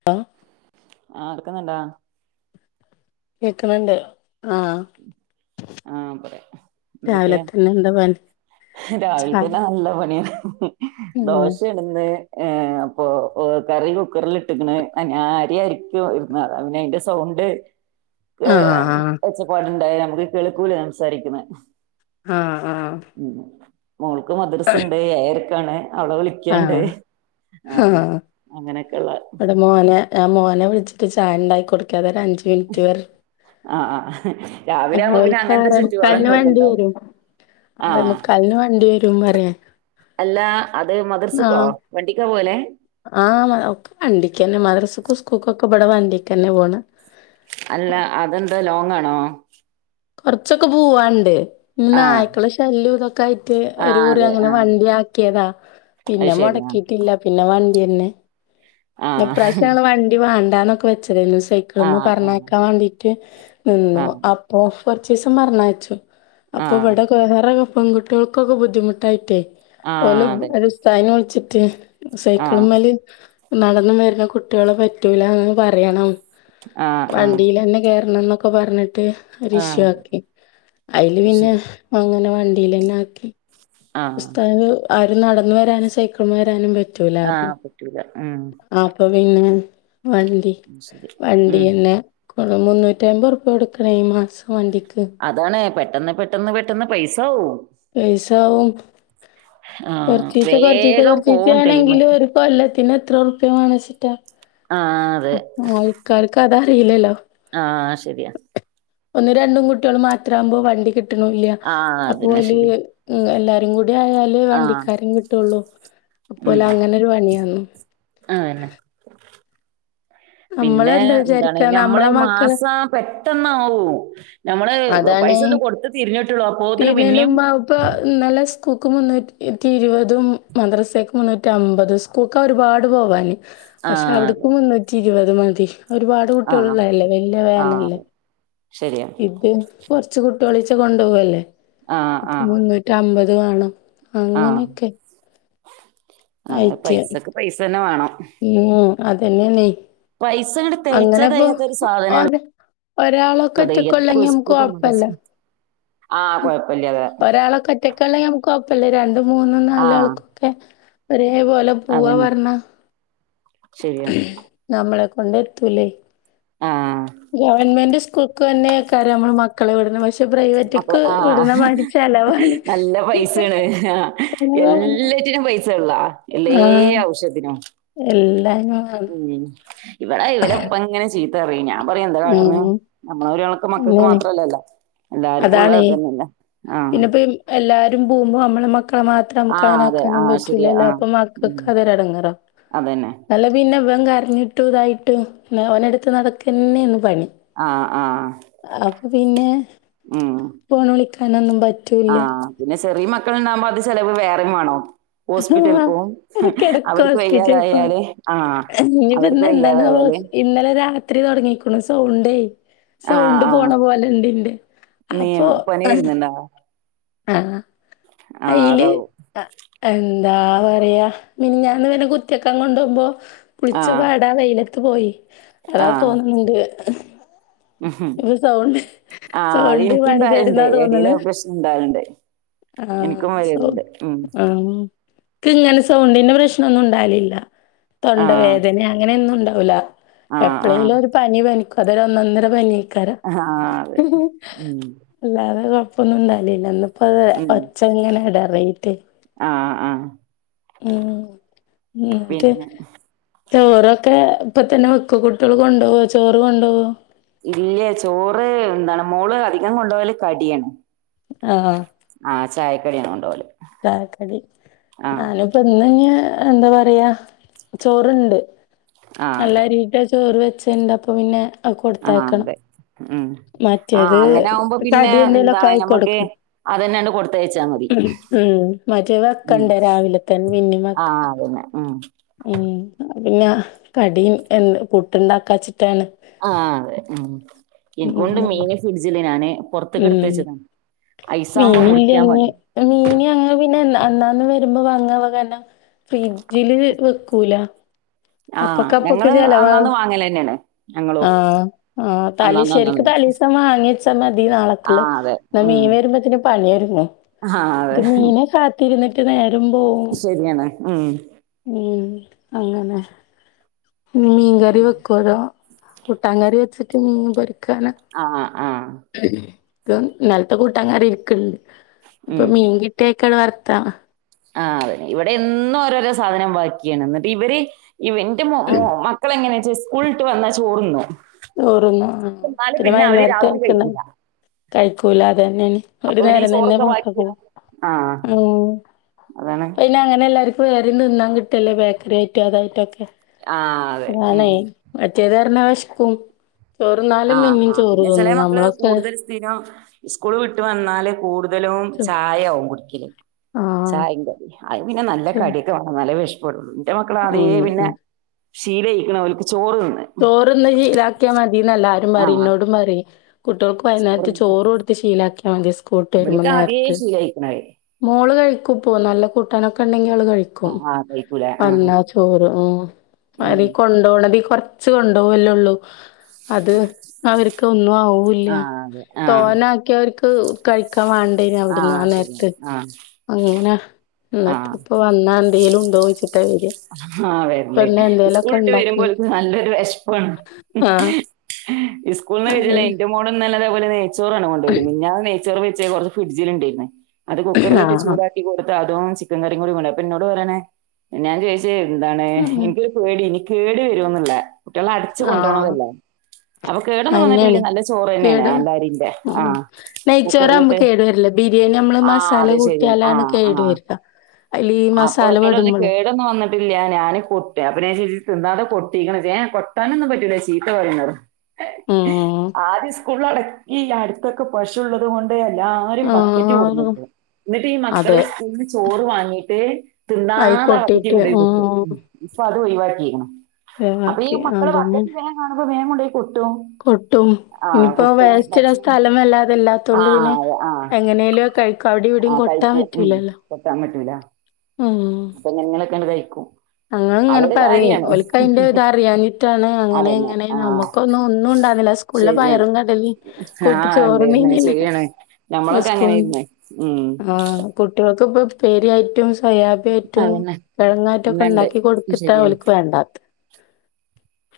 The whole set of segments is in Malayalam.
[unintelligible] ആഹ് എടുക്കുന? കേൾക്കുണണ്ട് ആഹ്. ആഹ് പറ എന്തൊക്കെ. രാവിലെ തന്നെ എന്താ പണി രാവില ചായ തന്നെ നല്ല പണിയ ദോശ. ന്ന് അപ്പോ കറി കുക്കറിൽ ഇട്ടകണ് അരിയാരകാൻ പിന്നെ അതിന്റെ സൗണ്ട്. [unintelligible] ഏ ആഹ് ഒച്ചപ്പാട്ണ്ടായ നമുക്ക് കിളക്കൂല് സംസാരിക്കുന്ന്. ആഹ് ആഹ്. ഉം മോൾക്ക് മദ്രസുണ്ട് ഏയരക്കാണ് അവളെ വിളിക്ക കണ്ട് ആഹ് ആ ആഹ് അങ്ങനെയൊക്കെയള്ള. ഇവിടെ മോനെ എഹ് മോനെ വിളിച്ചിട്ട് ചായ ഉണ്ടായികൊടുക്കാതെ ഒരു അഞ്ച്മിനിറ്റ് വരെ. ആഹ് ആഹ് രാവിലെ ആവുമ്പോ പിന്നെ ഓൽക്ക് അങ്ങനത്തെ ആറേ ച്ചുറ്റുപാടങ്ങളൊക്കെ ഉണ്ടാവും. ആ ആറെ മുക്കാലിന് വണ്ടി വരും പറേ. അല്ല അത് മദർസുക്കോ വണ്ടിക്കാ പോലെ? ആഹ് ഒക്ക വണ്ടിക്ക് തന്നെ മദ്രസക്കു സ്കൂക്കും ഒക്കെ ഇവട വണ്ടിക്കന്നെ പോണ്. അല്ല അതെന്താ ലോങ്ങാണോ? കൊറച്ചൊക്കെ പോവാണ്ട്. ഇ ആഹ് നായ്ക്കള ശല്യം ഇതൊക്കെ ആയിട്ട് ഒരു ആഹ് കൂറി അതെ അങ്ങനെ വണ്ടി ആക്കിയതാ. അത് പിന്നെ ശരിയാണ് മുടക്കിയിട്ടില്ല. പിന്നെ വണ്ടി തന്നെ ആഹ് പ്രവശ്യങ്ങള് വണ്ടി വേണ്ടാനൊക്കെ വെച്ചതരുന്നു സെയ് ക്കിൾ മ ആഹ് പറഞ്ഞയക്കാൻ വേണ്ടിട്ട് നിന്നു ആഹ് അപ്പൊ കൊറച്ച ദിവസം പറഞ്ഞയച്ചു. ആഹ് അപ്പൊ ആഹ് ഇവിടറെ പെൺകുട്ടികൾക്കൊക്കെ ബുദ്ധിമുട്ടായിട്ടേ ഓല ആഹ് അതെ പെര സ് സായന വിളിച്ചിട്ട് ആഹ് സൈക്കിളമാല്. നടന്ന് വരുന്ന കുട്ടികളെ പറ്റൂല അങ് പറയണം. ആഹ് ആഹ് വണ്ടിൽന്നെ കറണം എന്നൊക്കെ പറഞ്ഞിട്ട്. ഒരു ആഹ് ഇഷ്യൂ അതെ ആക്കി അതില് അത് പിന്നെ ശരി അങ്ങനെ വണ്ടിൽന്നെ ആക്കി. ആഹ് ഉസ്താദ്ന് ആര് നടന്ന വരാനും സൈക്കമ വരാനും പറ്റു ആഹ് പറ്റൂല ആഹ്. അപ്പൊ പിന്നെ വണ്ടി അത് ശരി ഉം വണ്ടിന്നെ. കു മുന്നൂറ്റി അമ്പത് രൂപ എടുക്കണേ ഈ മാസം വണ്ടിക്ക്. അതാണ്പെട്ടെന്ന് പെട്ടെന്ന് പെട്ടെന്ന് പൈസവും പൈസവും ആഹ് കൊറച്ചീച്ചാ കൊറച്ചീച്ചാ വേഗം കൊറച്ചീച്ചാ പോവും ടൈമ് ആണെങ്കിലും ഒരു കൊല്ലത്തിന് എത്രഉർപ്പവേണന്നെചീട്ടാ ആഹ് അതെ ആൾക്കാർക്ക് അതറിയില്ലല്ലോ? ആഹ് ശരിയാ ഒന്നും രണ്ടും കുട്ടികൾ മാത്രമാകുമ്പോ വണ്ടി കിട്ട്ണ്ല്ല ആഹ് അതന്നെ അപ്പോഒല് ശരിയാ എല്ലാരും കൂടി ആയാല് ആഹ് വണ്ടിക്കാരും കിട്ടുള്ളൂ അപ്പോലങ്ങനെ ഒരു പണിയാന്നു. ആ പിന്നെ നമ്മളെന്താ എന്താണ് വിചാരിക്കാ നമ്മള് നമ്മളെ മക്കള് മാസം. പെട്ടെന്നാവും നമ്മള് പൈസ ഒന്ന് കൊടുത്ത് തിരിഞ്ഞിട്ടുള്ളൂ അപ്പോ. തീർന്നേൻ മുമ്പാവും. ഇപ്പ ഇന്നലെ സ്കൂക്ക് മുന്നൂറ്റിറ ഇരുപതും മദ്രസക്ക് മുന്നൂറ്റി അമ്പതും സ്. സ്കൂൾക്കാ ഒരുപാട് പോവാന് പക്ഷെ ആഹ് അവിട്ക്ക് അതെ മുന്നൂറ്റി ഇരുപത് മതി ഒരുപാട് പത്തു ആഹ് കുട്ടികളുള്ളല്ലേ വലിയ ആഹ് വേനല്ലേ അതെ ശരിയാണ്. ഇത് കൊറച്ച് കുട്ടികളിച്ച കൊണ്ടുപോവല്ലേ ആഹ് അപ്പൊ ആഹ് മുന്നൂറ്റി അമ്പത് വേണം അങ്ങനെയൊക്കെ അതായ ആയിട്ട് പൈസക്ക് പൈസ തന്നെ വേണം ഉം അതന്നെയന്ന് പൈസങ്ങട്ട് തെകച്ചാ അങ്ങനെ ഇപ്പൊ തെകയാത്തൊരു ഒര് സാധനാള്ളത് ഒരാളൊക്കെ എത്ര ഒറ്റക്കൊളെന്ങ്കിൽ നമുക്ക് സ്കൂൾക്കും കുഴപ്പല്ല മദ്രസ്ക്കും ആഹ് കൊഴപ്പല്ല്യാതെ ഒരാളൊ ഒറ്റക്കൊള്ളക്കിൽ നമുക്ക് കൊഴപ്പല്ല രണ്ടും മൂന്നും നാലും ആഹ് ആൾക്കൊ ക്കെ ഒരേ പോലെ പോവാ അതന്നെ പറഞ്ഞാ ശരിയാണ് നമ്മളെ കൊണ്ട് എത്ത്ല്ലേ? ആഹ് ഗവൺമെന്റ് സ്കൂ ക്കെ നമ്മളെ മക്കളെ ഇവിടെന്ന് വശി മക്കളെ ആഹ് ചെലവാണ് നല്ല പൈസാണ് ആഹ് ചെലവാണ് എല്ലാറ്റിനും പൈസ ഉള്ള എല്ലേ ആഔശ്യത്തിനും എല്ലാ [unintelligible] ഉം ഇവിടെ ഇവരെഇപ്പ ഇങ്ങനെ ചീത്ത തെറി ഞാ പറയു എന്താ കാട്ട്ന്ന് ഉം നമ്മള ഒരാൾക്ക് മക്കക്ക് അങ്ങനെയാണ് മാത്രല്ലല്ല എല്ലാര്ക്കുള്ള അതാണേ ത് ന്നെല്ലെ ആഹ്.. പിന്നെപ്പ എല്ലാരും പോമ്പോ അമ്മളെ മക്കളെ മാ ക ആഹ് അതെ മക്കണാക്കാനും ആഹ് ശരിയാ പറ്റൂലല്ലോ ആഹ് അപ്പൊ മക്കക്ക് ഉം അത് ഒരെടങ്ങേറാ. അതന്നെ നലെ പിന്നെ വം കരഞ്ഞിട്ടു ഇതായിട്ട് ന്നലെ ഓനെട്ത്ത് നടക്കന്നെന്ന് പണി. ആഹ് ആഹ് അപ്പൊ പിന്നെ.. ഉം ഫോൺ വിളിക്കാനൊന്നും പറ്റൂല്ല ആഹ് പിന്നെ ചെറിയ മക്കള്ണ്ടാവുമ്പോ അത് ചെലവ് വേറെം വാണോ. ആഹ് ഹോസ്പിറ്റൽക് വും എട കെടക്കാ അവർക്ക് ഹോസ്പിറ്റലിക്കോണ് വയ്യാതായാല് ആ ഇനിയിപ്പ അവർക്ക് ഇന്ന് എന്താണാവോ വയ്യാതായാല് ഇന്നലെ രാത്രി തൊടങ്ങിക്ക്ണ് സൗണ്ടേ. ആഹ് സൗണ്ട് പോണ ആഹ് പോല ണ്ട് ന്റെ നീ അപ്പൊ പനി വരുന്നുണ്ടോ ആഹ ആഹ് അയില് അതാവും അ എന്താ പറയാ മിനിഞ്ഞാന്ന് വന് കുത്തിവെക്കാ കൊണ്ടോമ്പോ കുളിച്ച പാ ടാ വെയിലത്ത് പോയി അതാ തോന്നുന്നുണ്ട്. മ് ഹ് ആ സൗണ്ട് പണി എനിക്കുണ്ടാൽണ്ട് തരുന്നാ എടീല് പ്രശ്നം ണ്ടാവൽണ്ട്. ആആ ഹ്.. ക്ക് ങ്ങനെ സൗണ്ടിന്റെ പ്രശ്നോന്നും ഉണ്ടാകലില്ല തൊണ്ട ആഹ് വേദന അങ്ങനെന്നും ണ്ടാവൂല. ആഹ് ആഹ് എപ്പഴെലും ഒരു പനി പനിക്കും അതൊ ഒന്നൊന്നര പനി കാര ആഹ് അതെ ഉം ല്ലാതെ കൊയപ്പൊന്നുണ്ടാലി ല്ല ഇന്ന് പ്പൊ ഉം ഒച്ച ങ്ങനെടറീട്ടെ ആഹ് ആഹ് [inaudible] പിന്നെ ചോറൊക്കെ ഇപ്പ തന്നെ വെക്കു കുട്ടിള് കൊണ്ടോവോ ചോറ് കൊണ്ടുപോ ഇല്ല ചോറ് എന്താണ് മോള് അധികം കൊണ്ടവല് കടിയാ. ആഹ്. ആഹ് ചായക്കടിയ കൊണ്ടോവല്. ചായക്കടി ആഹ് നാലു ഇപ്പ ഇന്ന്ഞ്ഞ് എന്താ പറയാ ചോറ്ണ്ട് ആഹ് നല്ല രീന്റെ ചോറ് വെച്ച്ണ്ട് അപ്പോ പിന്നെ അത് ആ കൊടുത്തയക്കണം. അതെ ഉം. ആഹ മറ്റേത് അങ്ങനെ ആവുമ്പോ പിന്നെ കടി എന്തേലൊക്കെ എന്താണ് ആയി ഞമ്മക്ക് കൊടുക്കണം. അതന്നാണ്ട് കൊടുത്തയച്ചാ മതി. ഉം മറ്റേ ഉ വെക്കണ്ടേ രാവിലെ തന്നെ പിന്നിം വെക്ക ആഹ ആ അതന്നെ ഉം.. ഉം പിന്നെ കടിയും എന്ത് പുട്ട്ണ്ടാക്കാച്ചിട്ടാണ്. ആ അതെ മ് ഇനിക്കൂണ്ട് മീന് ഫ്രിഡ്ജില് ഞാന് ഉം പൊർത്ത്കെട്തെച്ച് ക്ണ് ഐസാപോ മുറിക്കാ മടി. മീനി അങ്ങ് പിന്നെ അന്നാന്ന് വരുമ്പോ വാങ്ങ [unintelligible] ഫ്രിഡ്ജില് വെക്കൂല? ആ അപ്പൊക്കെ അപ്പക്കെ ഞങ്ങള് ചെലവാകും അന്നാന്ന് വാങ്ങലെന്നെയാണ് ഞങ്ങളോ ആഹ ആ തലി അന്നാന്ന് ശെരിക് അന്നാന്ന് തലി പ്പൊ മാങ്ങിച്ച മതി നാളെ ആ ക്ക്ള്ളെ അതെ ന്ന മീ ഉം വെരുമ്പതിനെ പണിര്ന്നു ആ അതെ മീന് കാ തിരുന്നിട്ട് നേരംമ്പോവു. ശരിയാണ് ഉം.. ഉം അങ്ങനെ. മീൻ കറി വെകോലോ കൂട്ടാകറി വെച്ചിട്ട് മീൻ പൊരിക്കാന.? ആഹ് ആ.. മ് ക് നൽത്തെ കൂട്ടാകറി ഇരിക്ണ്ട് ഇപ്പൊ ഉം മീൻകിട്ടിയക്കട് വർക്കാ ആ അതെ ഇവിടെ എന്നും ഓരോരോ സാധനം ബാക്കിയാണ് ന്നിട്ട് ഇവര് ഇവ ഇന്റെ മൊ മൊ മ ക്കളെ എങ്ങനെ ചാ സ്കൂൾട്ട് വന്നാ ചോർന്നു. ചോറുന്നു ആ പിന്നെ വൈന്നേരത്തെ രാത്രി ക്ന്നത് കഴിക്കൂല കഴിക്കൂല അത് ന്നെണ്. ഒരു അപ്പൊ പിന്നെ ഈ നേരം തന്നെ ചോറൊക്കെ മക്കകോ വു ബാക്കിയാണ് ആ മ് അതാണ് പിന്നെ ങ്ങനെ എല്ലാര്ക്കു വെറി തിന്നാ കിട്ടല്ലേ ബേക്കറി ആയിറ്റും അതായിറ്റൊക്കെ. ആഹ ആണേ മറ്റേത് എന്ന് പറഞ്ഞ വിശിക്കും ചോറ് തിന്നാലും പിന്നേം ചോറ് തിന്നും നമ്മളൊക്കെ പിനൊ ഉസ്കൂള് വിട്ട് വന്നാല് കൂടുതലും ചായാവും കുടിക്കല്. ആഹ് ചായിം കടിം അയിന് പിന്നെ നല്ല ചോ കടി ഒക്കെ വേണം. ആ നല്ല വിഷപ്പെടുള്ളൂ, ഇന്റെ മക്കള ഉം ആദ്യേ പിന്നെ ഉം ശീലയിക്ക്ണ് അവൽക്ക് ചോറ് തിന്ന് ചോറ് തിന്ന് ശീലാക്കിയാ മതിന്ന് എല്ലാരും പറിം. ആഹ് ഇന്നോടും പറിം. കുട്ടിയോൾക്ക് വൈന്നേരത്ത് ചോറ് കൊടുത്ത് ശീലക്കിയാ മതി സ്കൂൾ വിട്ട് വരുമ്പോ ഇബൽക്ക് ആദ്യേ നേരത്തെ. ശീലായിക്ക്ണത് മോള് കഴിക്കുപ്പൊ നല്ല കൂട്ടാനൊക്കെ ഉണ്ടെങ്കി അവള് കഴി ക്കും ആഹ് ആഹ് കഴിക്കൂലേ അല്ല ആഹ് ചോറ് ആ. ഉം അതി കൊണ്ടോണതി കൊ- ച്ച് കൊണ്ടോകല്ലെള്ളൂ, അത് അവർക്ക് ഒന്നും ആവൂ ല്ല. ആഹ് അതെ ആഹ് തോനെ ക്ക്യാ അവർക്ക് കഴിക്കാൻ വേണ്ടാനു അവിടുന്ന് ആ ആഹ് നേരത്ത്. ശരിയാണ് ആഹ് അങ്ങനെ- ഇന്നട്ട് ആഹ് പ്പൊ വന്നാ എന്തേലും ഉണ്ടോയ്ച് ആഹ്‌ വരല്. എന്തേലൊക്കെ ഉസ്കൂൾട്ട് വരുമ്പോ ഇണ്ടാക്കണം. ഓൽക്ക് നല്ലൊരു വെശപ്പാണ്. ആഹ് ഇസ്കൂൾന്ന് അത് വരില്ലെ, ഇന്റെ മോള് ഇന്നലെ അതെ പോലെ നേ ചോറ് ആണ് കൊണോയത്, മിഞ്ഞാന്ന് നെയ്ച്ചോറ് വെച്ച് കുറച്ച് ഫ്രിഡ്ജിൽ ഉണ്ടേര്ന്ന്, അത് കുക്കറിലി്ട്ട് ആഹ് ചൂടാ ക്കി കൊട്ത്ത്. അതോൺ ചിക്കൻ കറിം കൂടി കൊണ്ടോയി. അപ്പം ഇന്നോട് പറിയാണ്. ഞാൻ ചോയിച്ച് എന്താണ് ഇൻക്ക് ക് പേടിയേനി ഇനി കേടെരോ ന്ന്‌ള്ള. കുട്ടിയള് അടച്ച് ആഹ് കൊണ്ടോണതല്ലേ. അപ്പൊ കേടൊന്നും വന്നിട്ടില്ല, അതെന്നേണ് നല്ല ചോറ് തന്നെ ആണ് കേട് നല്ലരിന്റെ. ഉം ആഹ് നെയ്ച്ചോറാവുമ്പോ കുക്കറിലിട്ട് കേട് വരില്ല. ബിരിയാണി നമ്മള് ആഹ് മസാല അത് ശരി ആണ്, ആ കൂട്ടിയാലാണ് ആ. കേട് വരിക. അയ്ല് ഈ അപ്പൊ മസാല എന്നോടറഞ്ഞ് പെടുമ്പള് കേ ടൊന്നു വന്നിട്ടില്ല ഞാന് കൊട്ടി അപ്പ [unintelligible] തിന്നാതെ കൊട്ടിക്ണോയ്‌ച്. ഏ എ കൊട്ടാനൊന്നും പറ്റൂല ചീത്ത പറിംന്ന് പറഞ് ഉം ആദ്യം സ്കൂളടക്കി അടുത്തൊക്കെ പശു ഉള്ളത് കൊണ്ട് ത് എല്ലാരും ബക്കറ്റ് കൊടന്ന് ആഹ് വക്കും. ഇന്നിട്ട് ഈ മക്കള് അതെ സ്കൂളീന്ന് ചോറ് വാങ്ങിട്ട ട്ട് അയി തിന്നാത ആ ബക്കറ്റി കൊട്ടിട്ട് കൊണ്ടോയി കൊട്ടും. ഉം ഇപ്പൊ അതും ഒഴിവാക്കിക്ക്ണു അപ്പള് ഈ വേവാക്കി മക്കള് അതന്നെ ബക്കറ്റ് വേം കാണുമ്പം വേം കൊണ്ടയി കൊട്ടും. കൊട്ടും, ആ ഇനിയിപ്പോ കൊട്ടും വേസ്റ്റിടാൻ ഭക്ഷണം സ്ഥലം ആ വല്ലാതില്ലാത്തൊണ്ട് പിന്നെ അതെ ആ എങ്ങനേലും കഴി ക്ക അവിടം ഇവിടിം ആ കൊട്ടാൻ കഴിക്കും ഉം പറ്റൂലല്ലോ. ഉം അങ്ങനിങ്ങനൊക്കെണ്ട് കഴിക്കും. അങ്ങള് ഇങ്ങനെ അതൊരു പറയുയ്. കാര്യാണ് ഓൽക്ക് അയിന്റെ ഇത അറിയാഞ്ഞിട്ടാണ് അങ്ങനെ അതന്നെ ഇങ്ങനെ ആഹ് നമ്മുക്കൊന്നും ഒന്നും ഉണ്ടാരുന്നില്ല സ് ക്കുളള, ശരിയാണ് പയറും കടലിം കൂട്ടി ആഹ് ഉണ്ടായിരുന്നേ ചോർന്നീനീന്ന് ശരിയാണ് ഞമ്മളൊക്കെ ഉസ്കൂ അങ്ങനെയായിരുന്നേ ഉം കുട്ടിയൾക്ക്പ്പൊ ഉപ്പേരിയായിട്ടും, സോയാബി ആയിട്ടും അതന്നെ കഴങ്ങായിറ്റൊ ക്കെ ഇല്ലണ്ട് ഉണ്ടാക്കി കൊടുത്തിട്ടാ ശരിയാണ് ഓൽക്ക് വേണ്ടാത്ത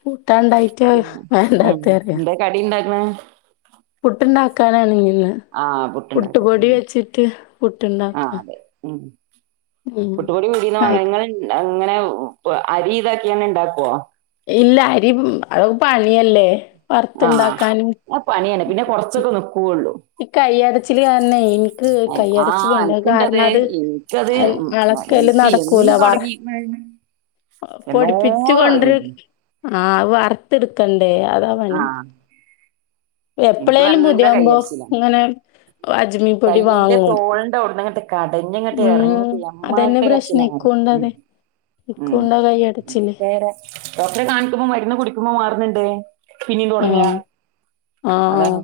കൂട്ടാണ്ടായിട്ട പിന്നെ ഉം വേണ്ടാത്ത അറിയ എന്താ കടി ഉണ്ടാക്ക്ണ്. പുട്ടുണ്ടാക്കാനാണെങ്കില് ആഹ് പുട്ട് പുട്ടുണ്ടാക്കാ പൊടി വെച്ചിട്ട് പുട്ട് ആഹ് ഉണ്ടാക്കാം. അതെ ഉം പുട്ടുപൊടി പീടീന്ന് വാങ്ങല. ആയി ഇങ്ങള ഇങ്ങനെ അരി ഇതാക്കിയാണ്ട് ഇണ്ടാക്കോ? ഇല്ല അരി അതൊക്കെ പണിയല്ലേ വറുത്തുണ്ടാക്കാനും ത്തക്കോ നിക്കോള്ളൂ. ഈ കയ്യടച്ചില് കാരണേ എനിക്ക് കയ്യടച്ചില് ആഹ് ഇണ്ട്. അത് എനിക്കുണ്ടത് കാരണം അത് എനിക്കത് അള ക്കല് എനിക്ക് നടക്കൂല എന്ന് വറെ തൊടങ്ങീക്കണ് എന്നോ പൊടിപ്പിച്ച് കൊണ്ട്‌ര് തൊടങ്ങീക്കണ് ആഹ്, വറുത്ത്ട്ക്കണ്ടേ. അതാ പണി ആഹ് എനിക്ക് എപ്പളേലും നല്ല പൂതിയവുമ്പോ കയ്യടിച്ചിലാ ഇങ്ങനെ അജ്മിപ്പൊടി കയ്യിന്റെ വാങ്ങും. തോളിന്റെ അവിടുന്ന് അങ്ങട്ട് കടഞ്ഞങ്ങട്ട് ഉം ഇറങ്ങിട്ട് അതന്നെ എമ്മാരിത്തെ പ്രശ്നെ കരച്ചിലാണ് ഉം ക്കൂൾന്റവിടെ. ഉം ഇട്ക്കൂളിന്റെ അവടെ ഈ എടച്ചിണ്ടെ വേറെ ഡോക്ടറെ കാണിക്കുമ്പോ മരുന്ന് കുടിക്കുമ്പോ മാറ്ണ്‌ണ്ട്. പിന്നിം തൊടങ്ങാ ആഹ് ആഹ്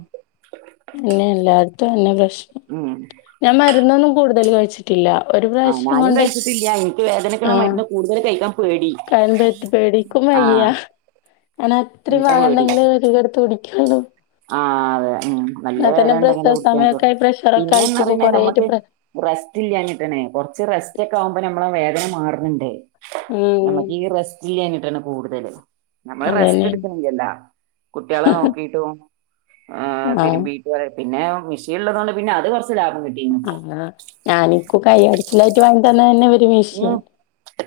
പിന്നെ എല്ലാര്തും അതന്നെ പ്രശ്നം [unintelligible] ഞാൻ മര്ന്നോന്നും കൂടുതല് കഴിച്ച് ട്ടില്ലാ. ഒര് ആ പ്രാവശ്യം ഞാനും കൊണ്ട് കഴിച്ചിട്ടില്ല എനിക്ക് വേദനക്കുള്ള ആഹ് മരുന്ന് കൂടുതൽ കഴിക്കാൻ പേടി [unintelligible] പേടി ക്കും ആഹ് വയ്യ. അന് എത്രം എനിക്ക് [unintelligible] ണ്ടെങ്കിലേ [unintelligible] ക എടുത്ത് കുടിക്ക്യാള്ളൂ ആഹ് അതെ ഉം നല്ല വേദന ഒണ്ടാങ്കില്ലോ പ്രസവ സമയൊക്കെ [unintelligible] ആയി പ്രഷറൊക്കെ പിന്നെ ആയിട്ട് ഇപ്പൊ ന്നറിഞ്ഞ കൊറേയായിട്ട് നമ്മക്ക് പ്ര റെസ്റ്റ് ഇല്ലാഞ്ട്ടണെ കൊറച്ച് റെസ്റ്റ് ഒക്കെ ആവ്മ്പോ ഞമ്മളേ വേദന മാറ്ന്ന്ണ്ടേ. ഉം നമ്മക്ക് ഈ റെസ്റ്റ് ഇല്ലാഞ്ഞിട്ടാണ് കൂടുതല്. നമ്മള് റെസ്റ്റ് അതന്നെ. എടുക്കണില്ലല്ല. കുട്ടികളെ നോക്കിട്ടും ആഹ് തിരുമ്പിട്ട് പിന്നെ മിഷീൻ ഇള്ളതോണ്ട് പിന്നെ അത് കൊറച്ച് ലാഭം കിട്ട് ആഹ് ഞാനും കുക്കായും അടിച്ചിലായിട്ട് വാങ്ങി തന്നത് തന്നെ വി ഉം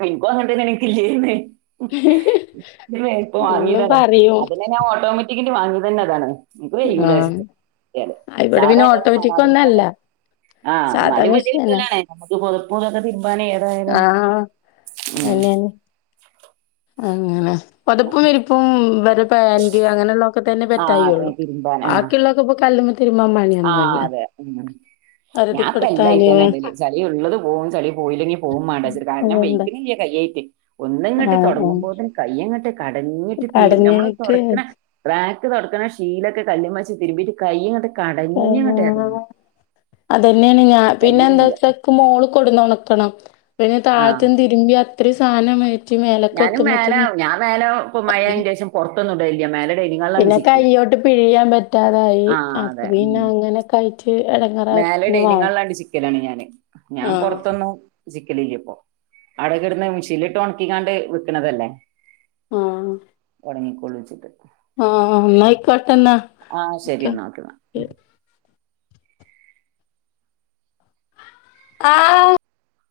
എനക്കും അങ്ങനെ തന്നെണ് എനിക്ക് എല്ല്നേ [unintelligible] ഇപ്പൊ ഇന്നും വാങ്ങിയതാണ് പറയും അതിനെ ഞാൻ ഓട്ടോമാറ്റിക്കന്റെ വാങ്ങിയത് തന്നെ അതാണ്. എനിക്ക് ആഹ് [unintelligible] ഇവിടെ പിന്നെ സാദാ ഓട്ടോമാറ്റിക് വാങ്ങാതിരുന്നത് ഒന്നല്ല അതാ. ആഹ്. സാധാ എന്നാലും വല്യ മെഷീനാ [unintelligible] നമ്മുക്ക് പൊതപ്പൊക്കൊക്കെ തിരുമ്പാനെ ആഹ് അത് തന്നെ. അങ്ങനെ പൊതപ്പും വിരിപ്പും ഇവരുടെ പാന്റി അങ്ങനെയൊള്ള ഇപ്പത്തന്നെ ആഹ് പെറ്റായി അതെ ഒള്ളു. തിരുമ്പാൻ ആഹ് ബാക്കിയോള്ളൊക്കെ ഇപ്പൊ കല്ലുമ്മെ തിര്മാൻ പാ ആഹ് അതെ ഞാൻ ഇപ്പ എല്ലാ കൊടുത്താല് ഇതിലെന്നെ ഇടല്. ചെളി ഉള്ളതും പോകും ചെളി പോയില്ലെങ്കി പോവും മാണ്ടാ വെച്ചിട്ട്. കാരണം അതുകൊണ്ട് [unintelligible] കൈ ആയിട്ട് ഒന്ന് ഇങ്ങട്ട് ആഹ് ആഹ് തൊടങ്ങ്മ്പോത് കയ്യ് ഇങ്ങട്ട് കടഞ്ഞിട്ട് തീരും. നമ്മള് കടഞ്ഞിട്ട് തൊടക്ക്ണ ട്രാക്ക് തൊടക്കണം ശീലക്കെ കല്ല്മ്മേച്ച് തിര്മിട്ട് കയ്യ് ഇങ്ങട് ആഹ് അത് തന്നേണ് ഞാ പിന്നെ എന്താ കയ്യിണില്ല വെച്ചാ മോള് കൊണ്ട്ന്ന് ഒണക്കണം. പിന്നെ ആഹ് താഴത്തന്ന് തിരുമ്പി അത്രേം സാനം മേ ഞാനും മേലെ ഞാൻ മേലെ പൊ മഴയായിന് ശേഷം പൊറത്തൊന്നും ഇടലില്ല മേലെ ഡൈനിങ് ഹാളിലാണ് സി കയ്യോണ്ട് പിഴിയാൻ പറ്റാതായി ആഹ് അപ്പ അതെ പിന്നെ ഉം അങ്ങനെ കയ് റ്റ് എടങ്ങേറായിപ്പ പിന്നെ വാങ്ങിച്ച്. ക്കലാണ് ഞാന്. ഞാൻ പൊറത്തൊന്നു വിരിക്കലില്ലിപ്പൊ. അവടെ കെടന്ന് മിഷീൻലിട്ട് ഒണക്കി ങ്ങാണ്ട് കിട്ടണത് അല്ലേ. ഒണങ്ങിക്കൊള്ളു വെച്ചിട്ട് ആഹ് ആഹ് അന്നായിക്കൊട്ടെ അന്നാ ആഹ് ശെരിന്നാ ഓക്കെന്നാ ആഹ്